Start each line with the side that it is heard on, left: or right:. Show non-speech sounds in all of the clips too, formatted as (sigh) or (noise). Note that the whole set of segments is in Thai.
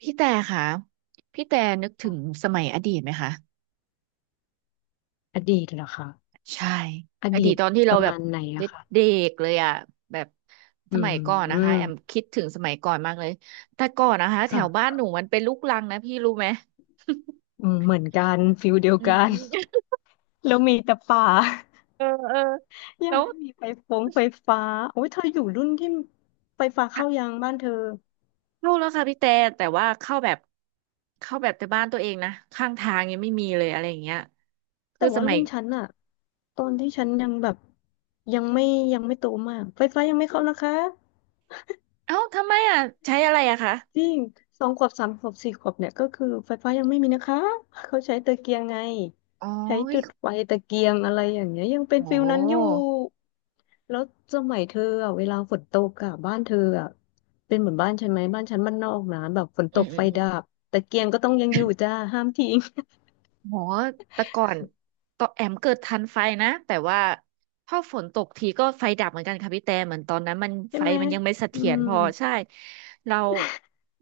right: พี่แต่ค่ะพี่แต่นึกถึง
left: ค่ะ
right: สมัยอดีตไหมคะ
left: อดีตเหรอคะ
right: ใช่
left: อ
right: อ
left: ดี
right: ดีต
left: ต
right: ตอนที่
left: ป
right: เรา
left: ระ
right: แบบ
left: มาณไหน
right: เด
left: อะค่ะ
right: ็กๆเลยอ่ะแบบส
left: อื
right: มัยก่อนนะคะแอ
left: ม
right: มคิดถึงสมัยก่อนมากเลยแต่ก่อนนะคะแถ
left: ค่
right: วบ้าน
left: ะ
right: หนูมันเป็นลูกรังนะพี่รู้ไหม
left: อืมเหมือนกันฟิลเดีย
right: (laughs)
left: ว
right: อืม
left: กั
right: อื
left: น
right: ม
left: (laughs) แล้วมีแต่ป่า
right: เออเออ
left: (laughs) ยั
right: แล้
left: ง
right: ว
left: ไม่มีไฟฟงไฟฟ้าโอ้ยเธออยู่รุ่นที่ไฟฟ้าเข้า
right: เข้า
left: ยังบ้านเธอ
right: แล้วค่ะพี่แต่แต่ว่าเข้าแบบเข้าแบบแต่บ้านตัวเองนะข้างทางยังไม่มีเลยอะไรอย่างเงี้ยคื
left: แต่
right: อส
left: ว่า
right: มั
left: รุ่
right: ย
left: นฉันอะตอนที่ฉันยังแบบยังไม่ยังไม่โตมาก ไฟฟ้ายังไม่เข้านะคะ
right: เอ้าทำไมอ่ะใช้อะไรอะคะ
left: จริงสองขวบสามขวบสี่ขวบเนี่ยก็คือไฟฟ้ายังไม่มีนะคะ เขาใช้ตะเกียงไง
right: อ๋อ
left: ใช้จุดไฟตะเกียงอะไรอย่างเงี้ยยังเป็น
right: โอ้
left: ฟิล
right: โห
left: นั้นอยู่ แล้วสมัยเธออ่ะเวลาฝนตกอ่ะบ้านเธออ่ะเป็นเหมือนบ้านฉันไหมบ้านฉันบ้านนอกนะแบบฝนต
right: อืม
left: ก
right: อื
left: ไฟ
right: ม
left: ดับตะเกียงก็ต้องยังอยู่จ้าห้ามทิ้ง
right: โหแต่ก่อนต่อนแอมเกิดทันไฟนะแต่ว่าพอฝนตกทีก็ไฟดับเหมือนกันค่ะพี่แต่เหมือนตอนนั้นมัน
left: (laughs) ใช่
right: ไฟ
left: ไหม
right: มันยังไม่เส
left: อื
right: ถียร
left: ม
right: พอใช่เรา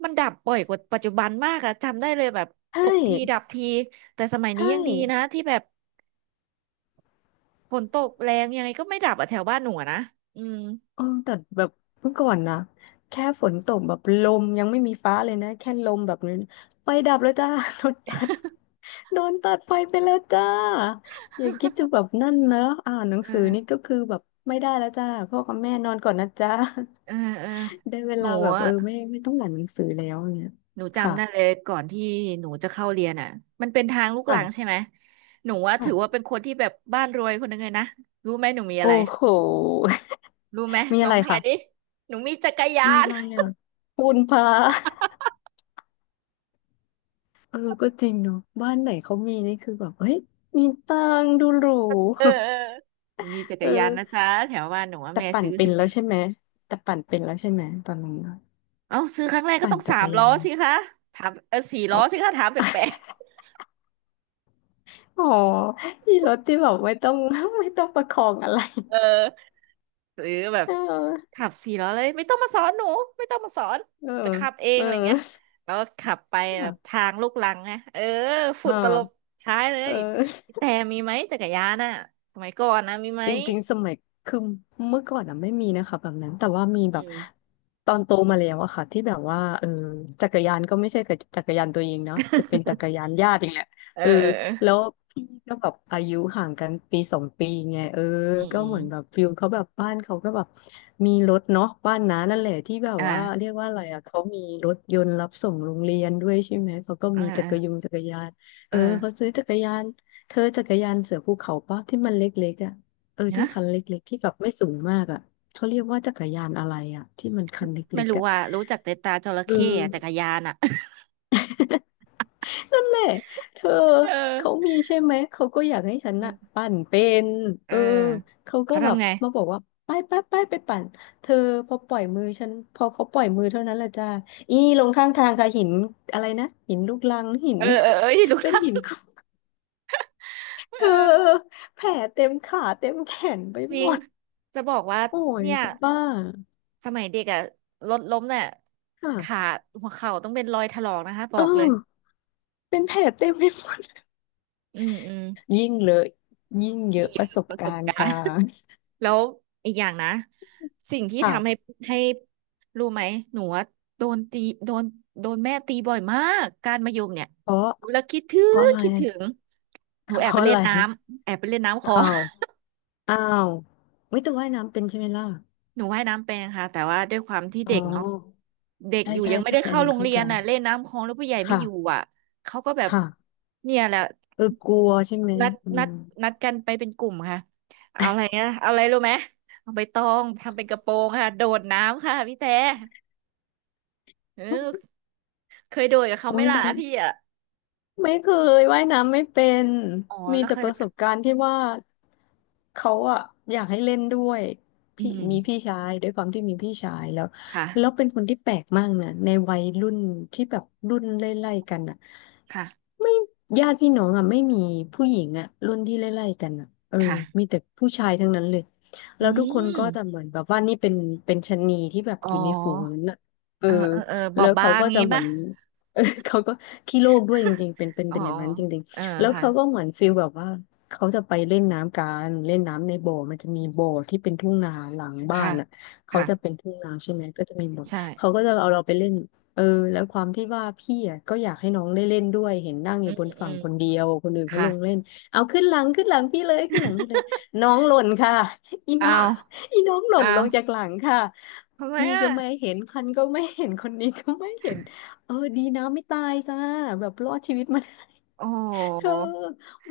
right: มันดับบ่อยกว่าปัจจุบันมากอะจำได้เลยแบบ
left: ใช่
right: ตกทีดับทีแต่สมัยนี้
left: ใช่
right: ยังดีนะที่แบบฝนตกแรงยังไงก็ไม่ดับอะแถวบ้านหนูอะนะอืม
left: เออแต่แบบเมื่อก่อนนะแค่ฝนตกแบบลมยังไม่มีฟ้าเลยนะแค่ลมแบบนี้ไฟดับแล้วจ้า (laughs) โดนตัดโดนตัดไฟไปแล้วจ้าอย่าคิดจะแบบนั่นนะอ่านหนัง
right: เอ
left: สือนี่
right: อ
left: ก็คือแบบไม่ได้แล้วจ้าพ่อกับแม่นอนก่อนนะจ้า
right: เออเออ
left: ได้เว
right: หนู
left: ลาแบบเออไม่ต้องอ่านหนังสือแล้วเนี่ย
right: หนู
left: ค่ะ
right: จำได้เลยก่อนที่หนูจะเข้าเรียนอ่ะมันเป็นทางลูกรังใช่
left: ค่ะ
right: ไหมหนูว่าถื
left: ค่ะ
right: อว่าเป็นคนที่แบบบ้านรวยคนหนึงเลยนะรู้ไหมหนูมีอะ
left: โอ้
right: ไร
left: โห (laughs)
right: รู้ไหม
left: มี
right: ล
left: อะ
right: อ
left: ไร
right: งทาย
left: ค่ะ
right: ดิหนูมีจักรยา
left: มี
right: น
left: อะไรอ่ะปูนพา (laughs) เออก็จริงเนาะบ้านไหนเขามีนี่คือแบบเฮ้ยมีตังค์ดูหรู
right: (laughs) เออเออหนูมีจั
left: (laughs)
right: กรยาน
left: เอ
right: นะ
left: อ
right: จ๊ะแถวบ้านหนูว่า
left: แต่
right: แม่
left: ปั่น
right: ซื้อ
left: เป็นแล้
right: ให้
left: วใช่ไหมแต่ปั่นเป็นแล้วใช่ไหมตอนนั้นอะ
right: (laughs) เอ้าซื้อครั้งแรกก็
left: ปั่น
right: ต้อง
left: จั
right: สา
left: ก
right: ม
left: ร
right: ล้
left: ยา
right: อ
left: น
right: สิคะถามเออสี่
left: (laughs)
right: ล้
left: อ๋อ
right: อสิคะถามแปลก
left: (laughs) อ๋อที่รถที่แบบไม่ต้อง (laughs) ไม่ต้องประคองอะไร (laughs)
right: ๆเออ หรือแบบ
left: เออ
right: ขับสี่ล้อเลยไม่ต้องมาสอนหนูไม่ต้องมาสอน
left: เออ
right: จะขับเอง
left: เออ
right: อะไรเงี้ยแล้วขับไปแบบ
left: อ่ะ
right: ทางลูกรังนะเออฝุ่
left: อ่
right: นตลบ
left: า
right: ท้ายเล
left: เอ
right: ย
left: อ
right: พี่แต่มีไหมจักรยานน่ะสมัยก่อนนะมีไหม
left: จริงๆสมัยคือเมื่อก่อนอะไม่มีนะคะแบบนั้นแต่ว่ามี
right: อื
left: แบบ
right: ม
left: ตอนโตมาแล้วอะค่ะที่แบบว่าเออจักรยานก็ไม่ใช่กับจักรยานตัวเองเนาะจะเป็นจักรยานญาติอย่างเงี้ย
right: (laughs) เ
left: เออ
right: ออ
left: แล้วพี่ก็แบบอายุห่างกันปีสองปีไงเออ
right: อืม
left: ก็
right: อื
left: เห
right: ม
left: มือนแบบฟิลเขาแบบบ้านเขาก็แบบมีรถเนาะบ้านน้า
right: อ
left: นั่น
right: ม
left: แหละที่แบบ
right: อ่า
left: ว่าเรียกว่าอะไรอะเขามีรถยนต์รับส่งโรงเรียนด้วยใช่ไหมเขาก็
right: เออ
left: มีจั
right: เออ
left: กรยงจักรยานเอ
right: เอ
left: อ
right: อ
left: เขาซื้อจักรยานเธอจักรยานเสือภูเขาปะที่มันเล็กๆอ่ะ เออที่
right: นะ
left: คันเล็กๆที่แบบไม่สูงมากอ่ะเขาเรียกว่าจักรยานอะไรอ่ะที่มันคันเล
right: ไม่
left: ็ก
right: รู้
left: ๆอ่ะ
right: ว่ารู้จักแต่ตาจระ
left: เอ
right: เข้อะจักร
left: อ
right: ยานอ่ะ
left: นั่นแหละเธอ
right: (laughs) เออ
left: เขา
right: (laughs)
left: มีใช่ไหมเขาก็อยากให้ฉัน
right: อื
left: อะ
right: ม
left: ปั่นเป็น
right: เอ
left: เอ
right: อ
left: อเขาก็
right: เขา
left: แบบ
right: ทำไง
left: มาบอกว่าไปปั่นเธอพอปล่อยมือฉันพอเขาปล่อยมือเท่านั้นแหละจ้าอีลงข้างทางค่ะหินอะไรนะหินลูกรังหิน
right: เออเออเออ (laughs) ลูก
left: (laughs) เป็น
right: รัง
left: หินคลุ
right: เอ
left: เธอ
right: อ
left: แผลเต็มขาเต็มแขนไป
right: จ
left: ห
right: ริ
left: ม
right: ง
left: ด
right: จะบอกว่า
left: โอ้ย
right: เนี่ย
left: จะบ้า
right: สมัยเด็กอะรถล้มเนี่ยขา
left: ค่ะ
right: หัวเข่าต้องเป็นรอยถลอกนะคะบ
left: เอ
right: อ
left: อ
right: กเลย
left: เป็นแผลเต็มไปหมด
right: อืมอืม
left: (laughs) ยิ่งเลอยิ่งเย
right: มี
left: อะ
right: เย
left: ป
right: อะ
left: ระสบ
right: ประส
left: กา
right: บ
left: รณ์
right: การ
left: ค่ะ
right: ณ์ (laughs) แล้วอีกอย่างนะสิ่งที่
left: อ้าว
right: ทำให้ให้รู้ไหมหนูว่าโดนตีโดนโดนแม่ตีบ่อยมากการมะยมเนี่ย
left: เพราะ
right: หนูแล้วคิดถึ
left: เพราะ
right: ง
left: อะไร
right: คิดถึงหนูแอ
left: เพ
right: บไป
left: ราะอะ
right: เล่
left: ไร
right: นน้ำแอบไปเล่นน้ำคลอ
left: อ้า
right: ง
left: วอ้าวไม่แต่ว่ายน้ำเป็นใช่ไหมล่ะ
right: หนูว่ายน้ำเป็นค่ะแต่ว่าด้วยความที่
left: อ๋
right: เด็กเนาะ
left: อ
right: เด็ก
left: ใช่
right: อยู่
left: ใช่
right: ยังไม่
left: ใช่
right: ได้
left: อั
right: เข้า
left: นนั้
right: โร
left: น
right: ง
left: เข้า
right: เรีย
left: ใจ
right: นน่ะเล่นน้ำคลองแล้วผู้ใหญ่ไม่
left: ค่ะ
right: อยู่อ่ะเขาก็แบบ
left: ค่ะ
right: เนี่ยแหละ
left: เออกลัวใช่ไหม
right: นัด
left: อื
right: นัด
left: ม
right: นัดกันไปเป็นกลุ่มค่ะเอาอะไรนะเอาอะไรรู้ไหมเอาใบตองทำเป็นกระโปรงค่ะโดดน้ำค่ะพี่แต่เออเคยโดดกับเขา
left: อุ้
right: ไหม
left: ย
right: ล่ะ
left: ดัน
right: พี่อ่ะ
left: ไม่เคยว่ายน้ำไม่เป็น
right: อ๋อ
left: มี
right: แล้ว
left: แต่
right: เคย
left: ประสบการณ์ที่ว่าเขาอะอยากให้เล่นด้วย
right: อื
left: พี่
right: ม
left: มีพี่ชายด้วยความที่มีพี่ชายแล้ว
right: ค
left: แล้วเป็
right: ่ะ
left: นคนที่แปลกมากนะในวัยรุ่นที่แบบรุ่นไล่ๆกันอะ
right: ค่ะ
left: ไม่ญาติพี่น้องอะไม่มีผู้หญิงอะรุ่นที่ไล่ๆกันอะเออ
right: ค่ะ
left: มีแต่ผู้ชายทั้งนั้นเลย
right: อื
left: แล้วทุกคนก็จะ
right: ม
left: เหมือนแบบว่านี่เป็นชะนีที่แบบ
right: อ๋
left: อยู่ในฝูง
right: อ
left: นั้นอะเออ
right: เออเออเออบอ
left: แล้
right: บ
left: ว
right: บา
left: เขา
right: ง
left: ก็จะ
right: งี้
left: เหมือ
right: ป่ะ
left: น (laughs) เออเขาก็ขี้โลกด้วยจ
right: (laughs)
left: ริงๆเป็นเป็น
right: อ๋อ
left: เป็นอย่างนั้นจริง
right: เออ
left: ๆแล้ว
right: ค่ะ
left: เขาก็เหมือนฟีลแบบว่าเขาจะไปเล่นน้ำกันเล่นน้ำในบ่อมันจะมีบ่อที่เป็นทุ่งนาหลังบ้า
right: ค่ะ
left: นอ่ะเขา
right: ค่ะ
left: จะเป็นทุ่งนาใช่ไหมก็จะมีบ่อ
right: ใช่
left: เขาก็จะเอาเราไปเล่นเออแล้วความที่ว่าพี่อ่ะก็อยากให้น้องได้เล่นด้วยเห็นนั่งอ
right: อื
left: ยู่
right: ม
left: บน
right: อื
left: ฝั่ง
right: ม
left: คนเดียวคนอื่นเขา
right: ค่ะ
left: ลงเล่นเอาขึ้นหลังพี่เลยขึ้นหลังพี่เลยน้องหล่นค่ะอีน้อ
right: เอา
left: ง (laughs) อีน้องหล่
right: เอา
left: นลงจากหลังค่ะ
right: ทำไม
left: พี่
right: อ่ะ
left: ก็ไม่เห็นคันก็ไม่เห็นคนนี้ก็ไม่เห็น เออดีนะไม่ตายจ้าแบบรอดชีวิตมา (laughs)
right: โอ้โ
left: เธอ
right: ห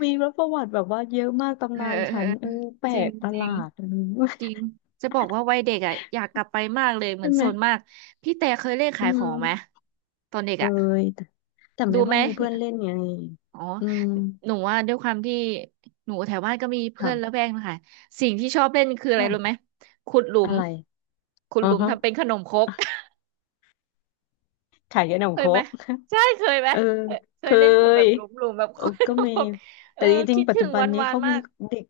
left: มีรประวัติแบบว่าเยอะมาก
right: เอ
left: ตำ
right: อ
left: นาน
right: เออ
left: ฉั
right: เออ
left: นเออแปล
right: จริง
left: กประ
right: จ
left: ห
right: ริ
left: ลา
right: ง
left: ดเออ (laughs)
right: จริง จะบอกว่าวัยเด็กอ่ะอยากกลับไปมากเลยเหมื
left: ใช่
right: อน
left: ไหม
right: โซนมาก พี่แต่เคยเล่น
left: อื
right: ขายของไหม
left: ม
right: ตอนเด็ก
left: เออ
right: อ่ะ
left: แต่แต่
right: ดู
left: ไม่ค่
right: ไห
left: อ
right: ม
left: ยมีเพื่อนเล่นไง
right: อ๋อ
left: อืม
right: หนูว่าด้วยความที่หนูแถวบ้านก็มีเพื่อนละ
left: ค่ะ
right: แวกนะคะสิ่งที่ชอบเล่นคืออะไรรู้ไหม
left: ค่ะ
right: ขุดหลุ
left: อะ
right: ม
left: ไร
right: ขุด
left: อ๋อ
right: หลุม
left: ฮะ
right: ทำเป็นขนมครก
left: (laughs) ขายับหนม
right: เค
left: โค
right: ย
left: ร
right: ไหม
left: ก
right: ใช่เคยไหม
left: เออ
right: เคย
left: เค
right: เล่นคแบ
left: ย
right: บหลุมๆแบบ (laughs) คย
left: ก็มี
right: แบบเอ
left: แต่
right: อ
left: จริง
right: คิด
left: ๆปัจ
right: ถึ
left: จุ
right: ง
left: บัน
right: วัน
left: นี้
right: วาน
left: เขา
right: มา
left: มี
right: ก
left: เด็ก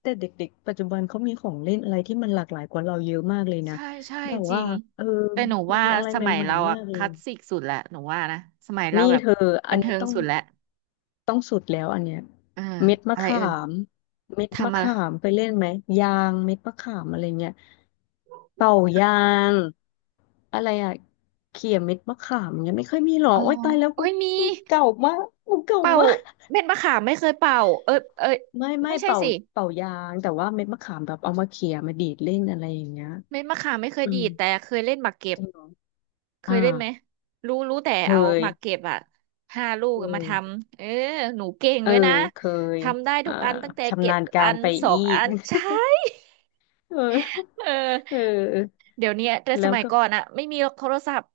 left: แต่เด็กๆปัจจุบันเขามีของเล่นอะไรที่มันหลากหลายกว่าเราเยอะมากเลยนะ
right: ใช่ใช่
left: แบบ
right: จริ
left: ว่า
right: ง
left: เออ
right: แต่หนู
left: มี
right: ว่า
left: อะไร
right: ส
left: ให
right: มัย
left: ม่
right: เรา
left: ๆ
right: อะ
left: มากเล
right: ค
left: ย
right: ลาสสิกสุดแหละหนูว่านะสมัยเรา
left: นี่
right: แบบ
left: เธอ
right: บั
left: อั
right: น
left: นนี้
right: เทิง
left: ต้อง
right: สุดแหละ
left: สุดแล้วอันเนี้ย
right: อ่า
left: เม็ดมะ
right: อะไร
left: ขา
right: เอ่ย
left: มเม็ดมะ
right: ทำอะไร
left: ขามไปเล่นไหมยางเม็ดมะขามอะไรเงี้ยเป่ายางอะไรอะเขี่ยเม็ดมะขามเงี้ยไม่ค่อยมีหรอ
right: อ๋อ
left: โอ๊ยตายแล้ว
right: โอ้
left: กู
right: ยมี
left: เก่ามากกูเก่า
right: เป่า
left: มาก
right: เม็ดมะขามไม่เคยเป่าเออเออ
left: ไม่
right: ไม่ใช่
left: เป่า
right: สิ
left: เป่ายางแต่ว่าเม็ดมะขามแบบเอามาเขี่ยมาดีดเล่นอะไรอย่างเงี้ย
right: เม็ดมะขามไม่เคย
left: อืม
right: ดีดแต่เคยเล่นหมากเก็บ
left: จริงเหรอ
right: เค
left: อ่า
right: ยได้ไหมรู้รู้แต่
left: เค
right: เอามา
left: ย
right: เก็บอ่ะห้าลูก
left: เค
right: อะมาท
left: ย
right: ำเออหนูเก่ง
left: เออ
right: ด้วยนะ
left: เคย
right: ทำได้ทุ
left: อ่า
right: กอันตั้งแต่เก็
left: ชำ
right: บ
left: นาญกา
right: อั
left: ร
right: น
left: ไป
right: สอ
left: อี
right: งอั
left: ก
right: น (laughs) ใช่
left: (laughs) เออ
right: เออ
left: เออ
right: เดี๋ยวเนี้ยแต่ส
left: แล้ว
right: มัย
left: ก็
right: ก่อนอะไม่มีโทรศัพท์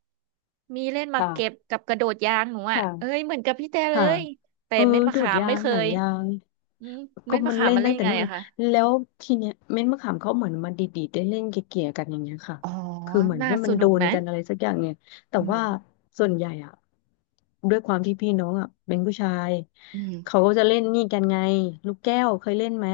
right: มีเล่นหมาก
left: ค่ะ
right: เก็บกับกระโดดยางหนูอะเอ้
left: ค่ะ
right: ยเหมือนกับพี่แต่เล
left: ค่ะ
right: ยแต่
left: เออ
right: เม็ดมะ
left: โดด
right: ขาม
left: ยา
right: ไม่
left: ง
right: เค
left: หนัง
right: ย
left: ยาง
right: อืม
left: ก็
right: เม็ดมะ
left: มัน
right: ขาม
left: เล่น
right: มาเล่
left: ตั้ง
right: น
left: แต่
right: ไง
left: นู่นเล
right: อะ
left: ย
right: คะ
left: แล้วทีเนี้ยเม็ดมะขามเขาเหมือนมาดีดๆได้เล่นเกี่ยๆกันอย่างเงี้ยค่ะ
right: อ๋อ
left: คือเหมือน
right: น่า
left: ให้
right: ส
left: มันโด
right: นุก
left: น
right: นะ
left: กันอะไรสักอย่างเนี่ยแต่
right: อื
left: ว่า
right: ม
left: ส่วนใหญ่อะด้วยความที่พี่น้องอะเป็นผู้ชาย
right: อืม
left: เขาก็จะเล่นนี่กันไงลูกแก้วเคยเล่นไหม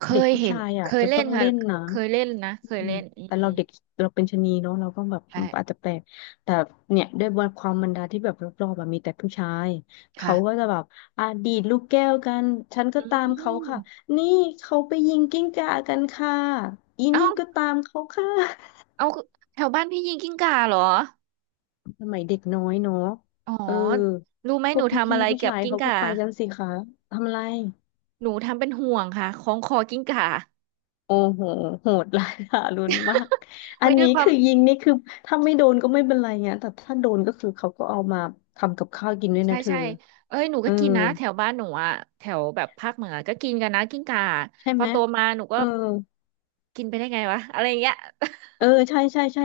right: เค
left: เด็ก
right: ย
left: ผู้
right: เห็น
left: ชาย
right: เค
left: อะ
right: ย
left: จะ
right: เล่
left: ต้อ
right: น
left: ง
right: ค่ะ
left: เล่นนะ
right: เคยเล่นนะเคย
left: อืม
right: เล่นอืม
left: แต่
right: อื
left: เรา
right: ม
left: เด็กเราเป็นชะนีเนาะเราก็แบบ
right: ใช่
left: อาจจะแปลกแต่เนี่ยด้วยความบรรดาที่แบบรอบๆแบบมีแต่ผู้ชายเขาก็
right: ค่ะ
left: จะแบบ ดีดลูกแก้วกัน ฉันก็
right: อื
left: ตามเขาค่ะ
right: ม
left: นี่เขาไปยิงกิ้งก่ากันค่ะ อี
right: เอ้า
left: นี่ก็ตามเขาค่ะ
right: เอาแถวบ้านพี่ยิงกิ้งก่าเหรอ
left: สมัยเด็กน้อยเนาะ
right: อ๋อ
left: เออ
right: รู้ไหม
left: พ
right: ห
left: ว
right: นู
left: กพ
right: ทำ
left: ี่
right: อะไร
left: ๆผู้
right: เกี่ยว
left: ชา
right: กับ
left: ย
right: กิ้ง
left: เขาก็
right: ก่า
left: ไปกันสิคะทำไร
right: หนูทำเป็นห่วงค่ะคล้องคอกิ้งก่า
left: โอ้โหโหดร้ายทารุณมากอั
right: ไว้
left: น
right: ด้ว
left: นี้
right: ยความ
left: คือยิงนี่คือถ้าไม่โดนก็ไม่เป็นไรเงี้ยแต่ถ้าโดนก็คือเขาก็เอามาทำกับข้าวกินด้วย
right: ใช่
left: นะเธอ
right: ใช่เอ้ยหนู
left: เอ
right: ก็
left: อ
right: กินนะแถวบ้านหนูอะแถวแบบภาคเหนือก็กินกันนะกิ้งก่า
left: ใช่
right: พอ
left: ไหม
right: โตมาหนูก็
left: เออ
right: กินไปได้ไงวะอะไรอย่างเงี้ย
left: ใช่ใช่ใช่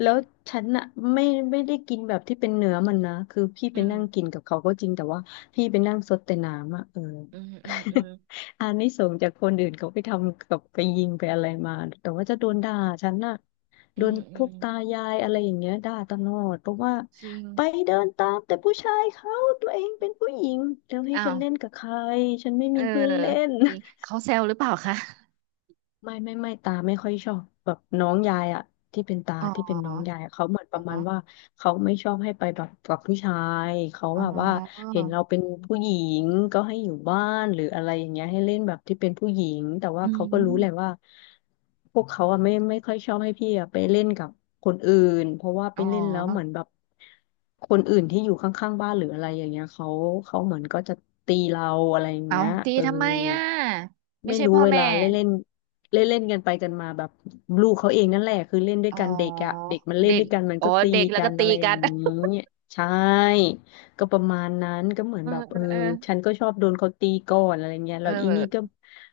left: แล้วฉันอะไม่ไม่ได้กินแบบที่เป็นเนื้อมันนะคือพี่
right: (laughs) อื
left: ไป
right: ม
left: นั่งกินกับเขาก็จริงแต่ว่าพี่ไปนั่งซดแต่น้ำอะ
right: อืมอืมอืม
left: (laughs) อานิสงส์จากคนอื่นเขาไปทำกับไปยิงไปอะไรมาแต่ว่าจะโดนด่าฉันน่ะ
right: อื
left: โด
right: ม
left: น
right: อื
left: พว
right: ม
left: กตายายอะไรอย่างเงี้ยด่าตลอดเพราะว่า
right: จริง
left: ไปเดินตามแต่ผู้ชายเขาตัวเองเป็นผู้หญิงแล้วให้
right: อ้า
left: ฉั
right: ว
left: นเล่นกับใครฉันไม่
right: เอ
left: มี
right: อ
left: เพื่อนเล่น
right: จริงเขาแซวหรือเปล่าคะ
left: ไม่ตาไม่ค่อยชอบแบบน้องยายอะที่เป็นตา
right: อ๋
left: ที่เป็นน้องยา
right: อ
left: ยอะเขาเหมือนประ
right: อ๋อ
left: มาณว่าเขาไม่ชอบให้ไปแบบกับผู้ชายเขา
right: อ๋อ
left: แบบว่าเห็นเราเป็นผู้หญิงก็ให้อยู่บ้านหรืออะไรอย่างเงี้ยให้เล่นแบบที่เป็นผู้หญิงแต่ว่า
right: อื
left: เขาก็รู้แหละ
right: ม
left: ว่าพวกเขาอะไม่ค่อยชอบให้พี่อะไปเล่นกับคนอื่นเพราะว่าไป
right: อ๋อ
left: เล่นแล้วเหมือนแบบคนอื่นที่อยู่ข้างๆบ้านหรืออะไรอย่างเงี้ยเขาเหมือนก็จะตีเราอะไรอย่าง
right: เอา
left: เงี้ย
right: ตี
left: เออ
right: ทำไมอ่ะไม่
left: ไม่
right: ใช่
left: รู้
right: พ่อ
left: เว
right: แม่
left: ลาเล่นเล่น เล่นเล่นกันไปกันมาแบบลูกเขาเองนั่นแหละคือเล่นด้วย
right: อ๋อ
left: กันเด็กอะเด็กมันเล่น
right: เด็ก
left: ด้วยกันมัน
right: อ๋อ
left: ก็ตี
right: เด็กแล้ว
left: กั
right: ก็
left: น
right: ตี
left: อะไรอ
right: กั
left: ย่าง
right: น
left: นี้ใช่ก็ประมาณนั้นก็เหมือ
right: (laughs) เอ
left: น
right: อ
left: แบบ
right: เออ
left: ฉันก็ชอบโดนเขาตีก่อนอะไรเงี้ย
right: เอ
left: แล้
right: อ
left: วอี
right: เอ
left: นี่ก็
right: อ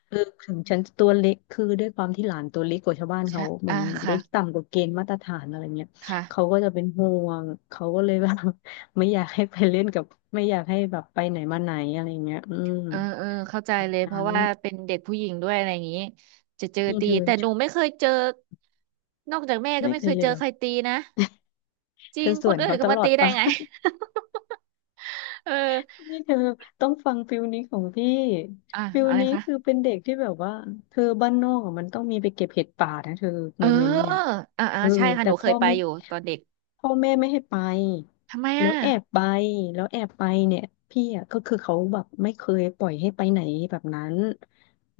left: เออถึงฉันจะตัวเล็กคือด้วยความที่หลานตัวเล็กกว่าชาวบ้าน
right: ใช่
left: เขาเหมื
right: อ่า
left: อนเล็
right: ค่ะ
left: กต่ำกว่าเกณฑ์มาตรฐานอะไรเงี้ยเขา
right: ค่ะ
left: ก็จะเป็นห่วงเขาก็เลยแบบ (laughs) ไม่อยากให้ไปเล่นกับไม่อยากให้แบบไปไหนมาไหนอะไรเงี้ยอืม
right: เออเออเข้าใจเลยเพราะ
left: นั้น
right: ว่าเป็นเด็กผู้หญิงด้วยอะไรอย่างนี้จะเจอ
left: นี่
right: ตี
left: เธอ
right: แต่หนูไม่เคยเจอนอกจากแม่ก็
left: ไม่
right: ไม่
left: เค
right: เค
left: ย
right: ย
left: เล
right: เจ
left: ย
right: อ
left: เหร
right: ใค
left: อ
right: รตีนะจ
left: เธ
right: ริ
left: อ
right: ง
left: ส
right: ค
left: ว
right: น
left: น
right: อื่น
left: เขา
right: ก็
left: ต
right: มา
left: ลอ
right: ตี
left: ด
right: ได้
left: ปะ
right: ไง (laughs) เออ
left: นี่เธอต้องฟังฟิลนี้ของพี่
right: อ่ะ
left: ฟิล
right: อะไร
left: นี้
right: คะ
left: คือเป็นเด็กที่แบบว่าเธอบ้านนอกอะมันต้องมีไปเก็บเห็ดป่านะเธอ
right: เอ
left: โม
right: อ
left: เมนต์เนี่
right: อ
left: ย
right: ่าอ่า
left: เออ
right: ใช่ค่ะ
left: แต่
right: หนูเคยไปอยู่ตอนเด็ก
left: พ่อแม่ไม่ให้ไป
right: ทำไม
left: แล้
right: อ่ะ
left: วแอบไปแล้วแอบไปเนี่ยพี่อ่ะก็คือเขาแบบไม่เคยปล่อยให้ไปไหนแบบนั้น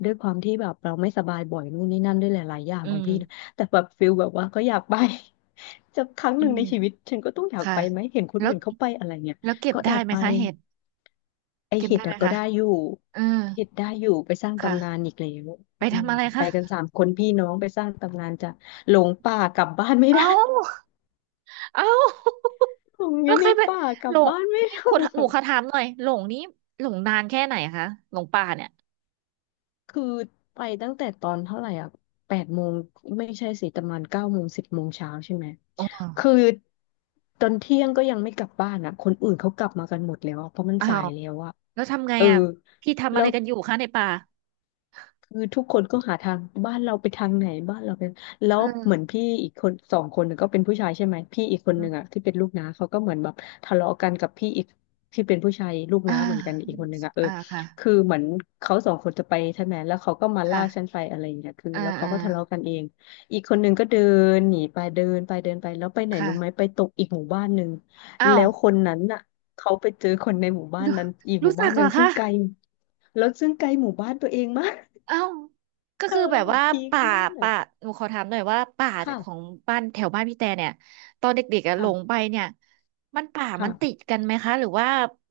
left: ด้วยความที่แบบเราไม่สบายบ่อยนู่นนี่นั่นด้วยหลายๆอย่าง
right: อื
left: ของ
right: ม
left: พี่นะแต่แบบฟิลแบบว่าก็อยากไป (laughs) จะครั้ง
right: อื
left: หนึ่ง
right: ม
left: ในชีวิตฉันก็ต้องอยาก
right: ค่ะ
left: ไปไหมเห็นคน
right: แล้ว
left: อื่นเขาไปอะไรเนี่ย
right: เก็บ
left: ก็แอ
right: ได้
left: บ
right: ไหม
left: ไป
right: คะเห็ด
left: ไอ
right: เก็บ
left: เห็
right: ได้
left: ด
right: ไหม
left: อะก็
right: คะ
left: ได้อยู่
right: เออ
left: เห็ดได้อยู่ไปสร้างตำนาน
right: ค่ะ
left: อีกแล้ว
right: ไป
left: อืม
right: ทำอะไร
left: ไป
right: คะ
left: กัน3 คนพี่น้องไปสร้างตำนานจะหลงป่ากลับบ้านไม่
right: เอ้า
left: ได้
right: เอ้า
left: (laughs) หลงอ
right: แล้
left: ยู่
right: วใค
left: ใน
right: รไป
left: ป่ากลั
right: หล
left: บ
right: ง
left: บ้านไม่
right: นี่
left: ถู
right: คุณหนู
left: ก
right: ขอถามหน่อยหลงนี้หลงนานแค่ไหนคะหลงป่าเนี่ย
left: คือไปตั้งแต่ตอนเท่าไหร่อ่ะ8 โมงไม่ใช่สิประมาณ9 โมง10 โมงเช้าใช่ไหม
right: อ๋อ
left: คือตอนเที่ยงก็ยังไม่กลับบ้านอ่ะคนอื่นเขากลับมากันหมดแล้วอะเพราะมัน
right: อ้า
left: สาย
right: ว
left: แล้วอ่ะ
right: แล้วทำไง
left: เออ
right: อ่ะพี่ทำอะ
left: แล้
right: ไร
left: ว
right: กันอยู่คะในป่า
left: คือทุกคนก็หาทางบ้านเราไปทางไหนบ้านเราไปแล้วเหมือ
right: เออ
left: นพี่อีกคนสองคนน่ะก็เป็นผู้ชายใช่ไหมพี่อีกค
right: อื
left: นหนึ่งอ่ะ
right: ม
left: ที่เป็นลูกน้าเขาก็เหมือนแบบทะเลาะกันกับพี่อีกที่เป็นผู้ชายลูก
right: อ่า
left: น้าเหมือนกันอีกคนหนึ่งอ่ะเออ
right: อ่าค่ะ
left: คือเหมือนเขาสองคนจะไปใช่ไหมแล้วเขาก็มาลากฉัน
right: ค่ะ
left: ไปอะไรอย่างเงี้ยคือ
right: อ่า
left: แล้วเขา
right: อ่า
left: ก็ทะเลาะกันเองอีกคนหนึ่งก็เดินหนีไปเดินไปเดินไปแล้วไปไหนรู้ไหมไป
right: ค่ะ
left: ตกอีกหมู่บ้านหนึ่ง
right: อ้า
left: แล้
right: ว
left: วคนนั้นน่ะเขาไปเจอคนในหมู่บ้าน
right: รู้
left: นั้นอีกห
right: รู้
left: มู่
right: จั
left: บ้า
right: ก
left: นห
right: เหร
left: นึ่
right: อ
left: งซึ่
right: คะ
left: งไกลแล้วซึ่งไกลหมู่บ้านตัวเองมาก
right: เอ้าก็
left: เธ
right: คื
left: อ
right: อแบบ
left: แบบ
right: ว่า
left: พีค
right: ป่า
left: มา
right: ป่า
left: ก
right: หนูขอถามหน่อยว่าป่า
left: ค่ะ
right: ของบ้านแถวบ้านพี่แต่เนี่ยตอนเด็กๆอะหลงไป
left: ค่ะ
right: เนี่ยมันป่ามั
left: ค่ะ
right: นติดกันไหมคะหรือว่า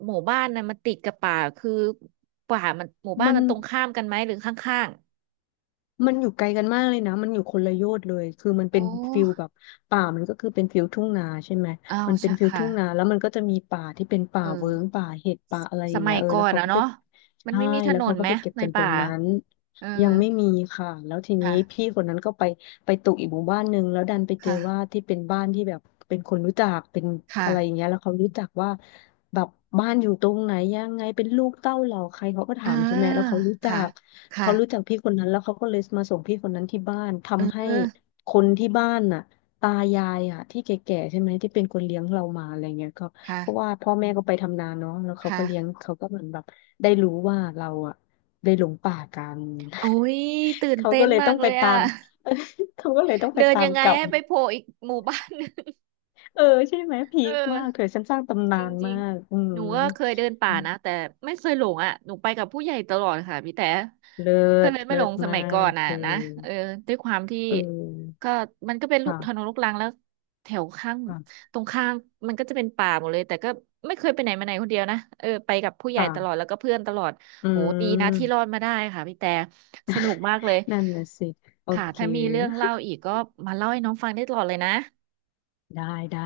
right: หมู่บ้านน่ะมันติดกับป่าคือป่ามันหมู่บ้า
left: มั
right: น
left: น
right: มันตรงข้ามกันไหมหรือข้าง
left: มันอยู่ไกลกันมากเลยนะมันอยู่คนละโยชน์เลยคือมัน
right: ๆ
left: เป็
right: โอ้
left: นฟิลแบบป่ามันก็คือเป็นฟิลทุ่งนาใช่ไหม
right: อ้าว
left: มันเป็
right: ใช่
left: นฟิล
right: ค่ะ
left: ทุ่งนาแล้วมันก็จะมีป่าที่เป็น
right: เอ
left: ป่า
right: อ
left: เวิ้งป่าเห็ดป่าอะไรอ
right: ส
left: ย่างเงี้
right: มั
left: ย
right: ย
left: เออ
right: ก่อ
left: แล้ว
right: น
left: เขา
right: อะ
left: ก็ไป
right: เนาะมัน
left: ใช่
right: ไม่มีถ
left: แล้ว
right: น
left: เขา
right: น
left: ก็
right: ไหม
left: ไปเก็บ
right: ใน
left: กันตร
right: ป่า
left: งนั้น
right: เออ
left: ยังไม่มีค่ะแล้วทีนี้
right: ค่ะ
left: พี่คนนั้นก็ไปไปตกอีกหมู่บ้านหนึ่งแล้วดันไปเจอ
right: ค่ะ
left: ว่าที่เป็นบ้านที่แบบเป็นคนรู้จักเป็น
right: ค่ะ
left: อะไรอย่างเงี้ยแล้วเขารู้จักว่าแบบบ้านอยู่ตรงไหนยังไงเป็นลูกเต้าเหล่าใครเขาก็ถา
right: อ่า
left: มใช่ไหมแล้วเขารู้จั
right: ค่ะ
left: ก
right: ค่ะ
left: เขารู้จักพี่คนนั้นแล้วเขาก็เลยมาส่งพี่คนนั้นที่บ้าน
right: เอ
left: ทำให้
right: อ
left: คนที่บ้านน่ะตายายอ่ะที่แก่ๆใช่ไหมที่เป็นคนเลี้ยงเรามาอะไรเงี้ยก็
right: ค่ะ
left: เพราะว่าพ่อแม่ก็ไปทำนาเนาะแล้วเขา
right: ค่ะ
left: ก็เลี้ยงเขาก็เหมือนแบบได้รู้ว่าเราอ่ะได้หลงป่ากัน
right: โอ้ยตื่
left: (laughs)
right: น
left: เขา
right: เต้
left: ก็
right: น
left: เลย
right: มา
left: ต้
right: ก
left: อง
right: เล
left: ไป
right: ย
left: ตา
right: อ่ะ
left: ม (laughs) เขาก็เลยต้อง
right: (laughs)
left: ไป
right: เดิน
left: ตา
right: ยั
left: ม
right: งไง
left: กลับ
right: ให้ไปโผล่อีกหมู่บ้าน (laughs) หนึง
left: เออใช่ไหมพี
right: เออ
left: คมากเธอฉันสร้างตำ
right: จ
left: นา
right: ริง
left: น
right: จริ
left: มา
right: ง
left: กอื
right: ห
left: ม
right: นูก็เคยเดินป่านะแต่ไม่เคยหลงอ่ะหนูไปกับผู้ใหญ่ตลอดค่ะพี่แต่
left: เลิ
right: ก็
left: ศ
right: เลยไม่
left: เลิ
right: หล
left: ศ
right: งส
left: มา
right: มัยก่อ
left: ก
right: น
left: เธ
right: อ่ะ
left: อ
right: นะเออด้วยความที่
left: เออ
right: ก็มันก็เป็นลูก
left: ค่ะ
right: ถนนลูกรังแล้วแถวข้าง
left: ค่ะ
right: ตรงข้างมันก็จะเป็นป่าหมดเลยแต่ก็ไม่เคยไปไหนมาไหนคนเดียวนะเออไปกับผู้ใหญ่ตลอด
left: ค่ะ
right: แล้วก็เพื่อนตลอด
left: อื
right: โหดีนะที่รอ
left: ม
right: ดมาได้ค่ะพี่แต่สนุกมากเลย
left: นั่นน่ะสิ โอ
right: ค่ะ
left: เค
right: ถ้ามีเรื่องเล่าอีกก็มาเล่าให้น้องฟังได้ตลอดเลยนะ
left: ได้ได้